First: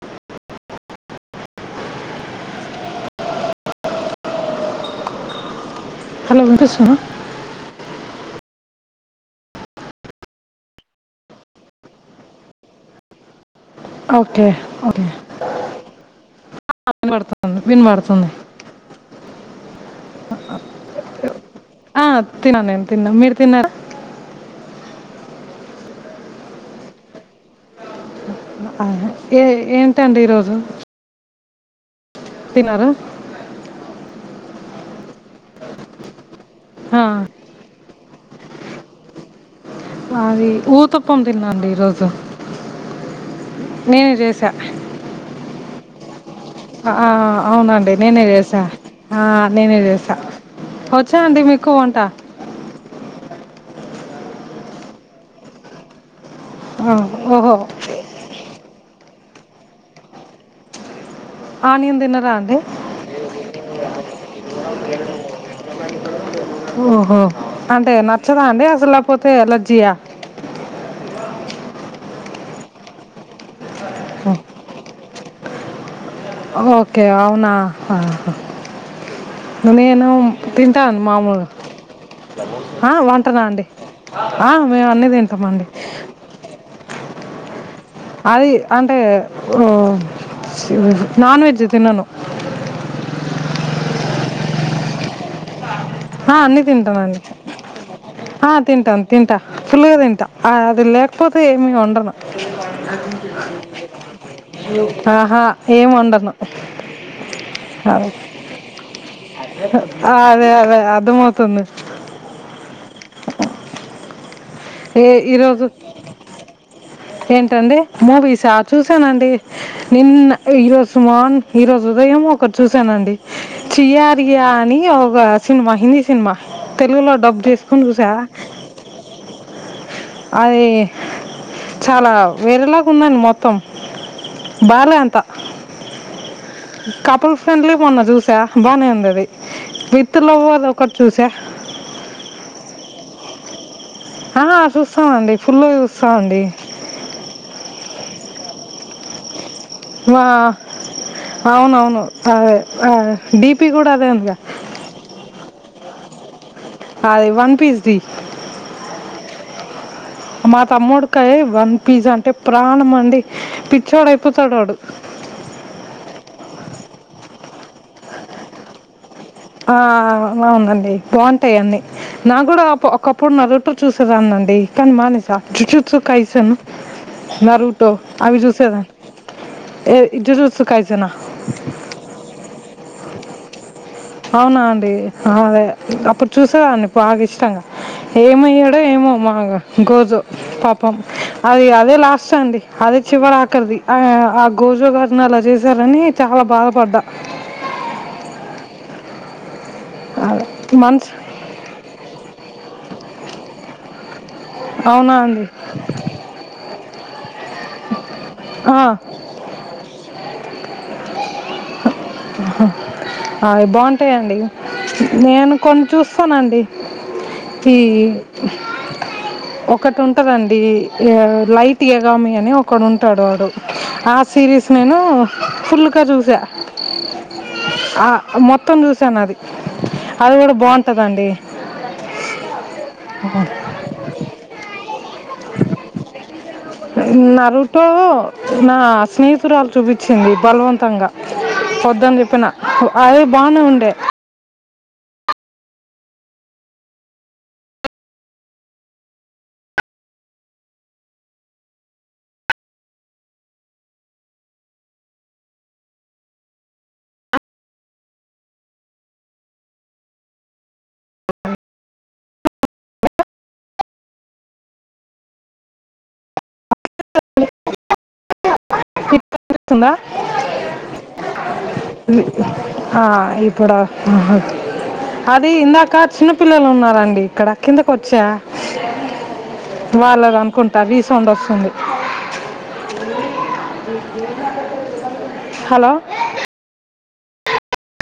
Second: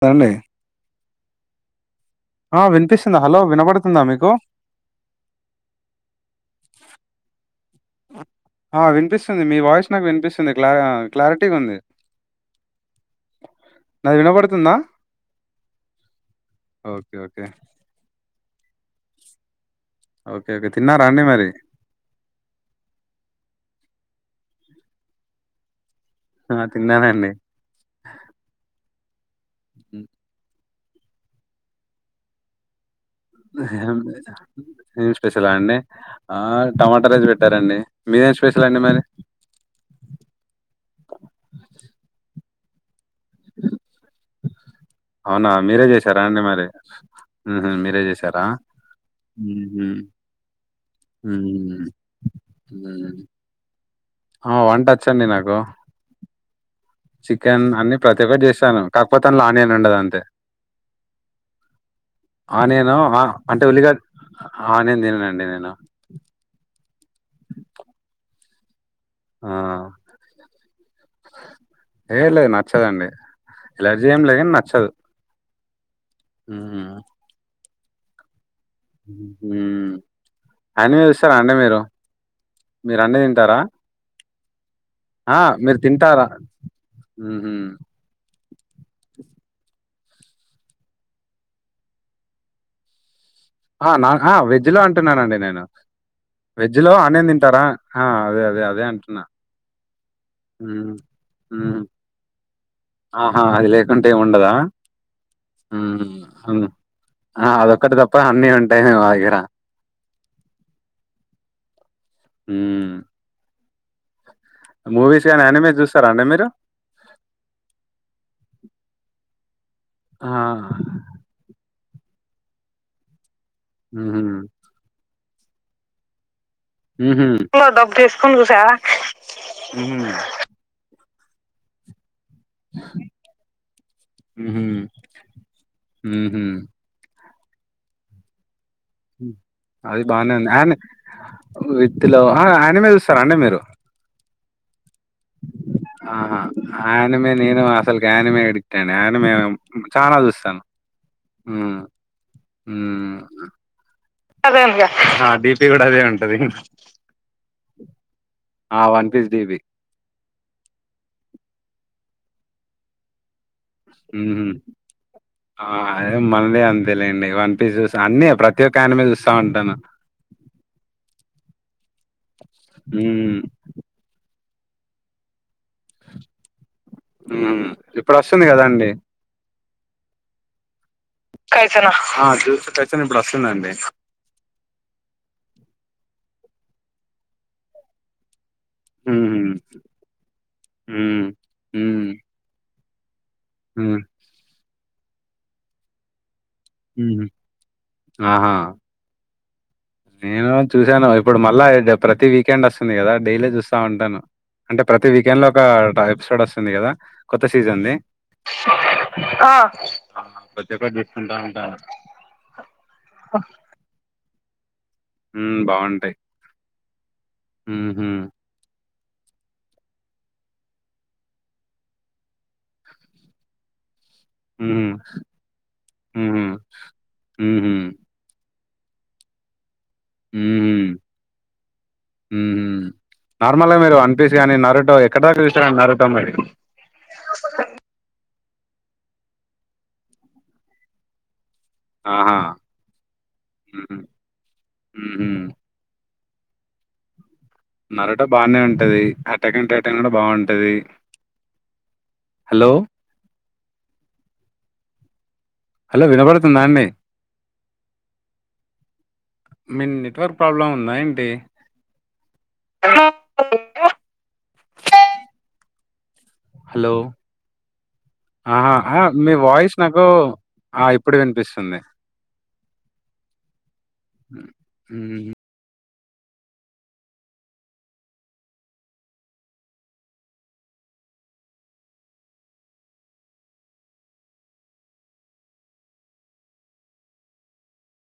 తండి ఆ విన్పిస్తుందా? హలో వినపడుతుందా మీకు. హలో వినిపిస్తుందా? ఆ వినిపిస్తుంది మీ వాయిస్ నాకు వినిపిస్తుంది క్లా క్లారిటీగుంది. ఓకే ఓకే [inaudible] ఓకే ఓకే వినపడుతుంది విన్బడుతుంది. ఓకే ఓకే తిన్నారా అండి మరి ఆ తినా నేను తిన్నా మీరు తిన్నారా? ఆ తిన్నానండి. ఆహ ఏ ఏంటండి ఈరోజు. తిన్నారా? ఏ్హంలేదా? ఏం స్పెషల్ అండి. ఆ ఆ, టమాటా రైస్ పెట్టారండి. మీదేం స్పెషల్ అండి మరి? అది ఊతప్పం నేనె జేస్ స అవునా మీరే చేసా రాండి మరి ఆ, హ్మ్హూ అవునండి మీరే నేనే చేసారా? చేసా ఆ, నేనే హ్మూ చేసా వచ్చా అండి మీకు హ్మ్ వంట హ్మ్ ఆ వంటొచ్చండి నాకు. ఆ, ఓహో చికెన్ అన్ని ప్రతి ఒక్కటి చేశాను కాకపోతే అందులో ఆనియన్ ఉండదుఅంతే ఆనియన్ తినరా అండి ఆ నేను ఆ అంటే ఉల్లిగ ఓహో అంటే పచ్చగా అండి అసలు ఒకే ఆ అలెర్జీయ ఏ లేదు నచ్చదండి ఎలర్జీ ఏమి లేదు గాని నచ్చదు మ్మ్ ఓకే అవునా ఆహా మ్మ్ నేను అన్ని తింటాను చూస్తారా మామూలు అండి మీరు ఆ మీరు అన్ని వంటనా తింటారా అండి ఆ మేము అన్నీ తింటామండి ఉహూ అది అంటే నాన్ వెజ్ తినను ఆ నా వెజ్ లో అంటున్నానండి నేను ఆ, అన్నీ వెజ్ లో తింటానండి ఆనియన్తింటారా అదే అదే అదే అంటున్నా ఫుల్ గా తింటా ఆ, అది ఉమ్ లేకపోతే ఏమీ ఉమ్ వండను ఆహా అది లేకుంటే ఏ వండదా ఆహా ఏం ఉమ్ వండను ఉమ్ అదొక్కటి తప్ప అన్ని ఉంటాయి మా దగ్గర హ [unintelligible] అదే అదే అర్థమవుతుంది ఉమ్ ఏ ఈరోజు అనిమేస్ చూస్తారా అండి మీరు ఏంటండి మూవీసా చూసానండి నిన్న ఈరోజు ఆ మార్న్ ఈరోజు హృదయం ఒకటి చూశానండి ఉహు చియారియా అని వుగా సినిమా హందీ సినిమా తెలుగులో ఉహూ డబ్ తెలుగు లో చేసుకుని డబ్ చూసా చేసుకుని చూసా ఉ అది చాలా వేరేలాగా ఉన్నాను మొత్తం ఉహు బాలే అంత ఉహు కపుల్ [unintelligible] చూసా బాగానే ఉంది అది అది విత్ బానే ఉంది లవర్ ఆన ఒకటి చూసా విత్తిలో ఆయన మీ చూస్తారా అండి మీరు హా ఆహా ఆనిమే నేను అసలుకి ఆనిమే ఇ త నను మేం వా ఉమ్ అవునవును అదే డిపి కూడా అదే ఉందిగా అదే ఉందిగా. ఆ డీపి కూడా అదే ఉంది. అదేమైంద్ ఆదే వన్ పీస్ దీ. ఆ వన్ పీస్ డిపి మా తముడ్కయి వన్ పిజ్జా అంటే ప్రాణం అండి. పిచ్చోడు హుహ్ అయిపోతాడు వాడు అదే మనదే అంతె లెండి ఇ బిజినెస్ అన్ని ప్రతి ఒక్క దాని మీద బి ఆ అలా ఉందండి. బ్రాండ్ ఉంటయి అన్ని. నాకు కూడా ప ఒకప్పుడు ఉమ్ నరుటో చూసే దాన్నండి. కాని మానేసా చూ చూస్ కైసను ఉమ్ నారూటో ఇప్పుడు అవి వస్తుంది కదండి చూసేదాన్ని. ఏది ఇటురుసు కై ఆచూస్ కైసనా ఇప్పుడు వస్తుందండి. అవునా అండి హ అదే అప్పుడు చూసాదాన్ని బాగా ఇష్టంగా ఏమయ్యా డోఏమో హ్మ్. మాకు గోజో పాపం హ్మ్. అది అదే హ్మ్. లాస్ట్ అండి. అది చివరాకరిది హ్మ్. ఆ గోజో గా ని అలా చేశారని చాలా బాధపడ్డా హుహ్ ఆహా అదే నేను చూసాను మనసు ఇప్పుడు మళ్ళా ఎంట ప్రతి వీకెండ్ వస్తూ ంది కదా డైలీ చూస్తా ఉంటాను. అంటే ప్రతి అవునా వీకెండ్ అండి లో ఒక ఎపిసోడ్ వస్తుంది కదా కొత్త సీజన్ది, ఆ, ప్రతి ఒకటి చూసుకుంటా ఉంటాను. ఆ, బాగుంటాయండి నేను హ్మ్. కొన్ని బావుంటాయి. చూస్తానండి. ఈ హుహు. ఒకటి ఉంటదండి లైట్ ఎగామి అని ఒకడు ఉంటాడు వాడు ఆ సిరీస్ హ్మ్. నేను ఫుల్గా చూసా. హుహు. హుహు. ఆ మొ త్తం చూసాను అది. అది కూడా హుహు. బావుంటదండి. సిరీస్ కానీ, నరుటో ఎక్కడ దాకా చూశారు నరుటో మరి. నరుటో నా స్నేహితురాలు చూపించింది బలవంతంగా. వద్దని ఆహా! చెప్పినా అవి బానే ఉండే. ఉహ్ నరోట బానే ఉంటది [unintelligible] కూడా బాగుంటది హలో హలో వినపడుతుందా అండి, మీ నెట్వర్క్ ప్రాబ్లం ఉందా ఏంటి హలో ఆహా మీ వాయిస్ ఉందా నాకు ఆ ఇప్పుడు వినిపిస్తుంది ఆ ఇప్పుడ అది ఇందాక చిన్న పిల్లలు ఉన్నారండీ ఇక్కడ కిందకి వచ్చా వాళ్ళ అనుకుంటార్ రీసౌండ్ వస్తుంది హలో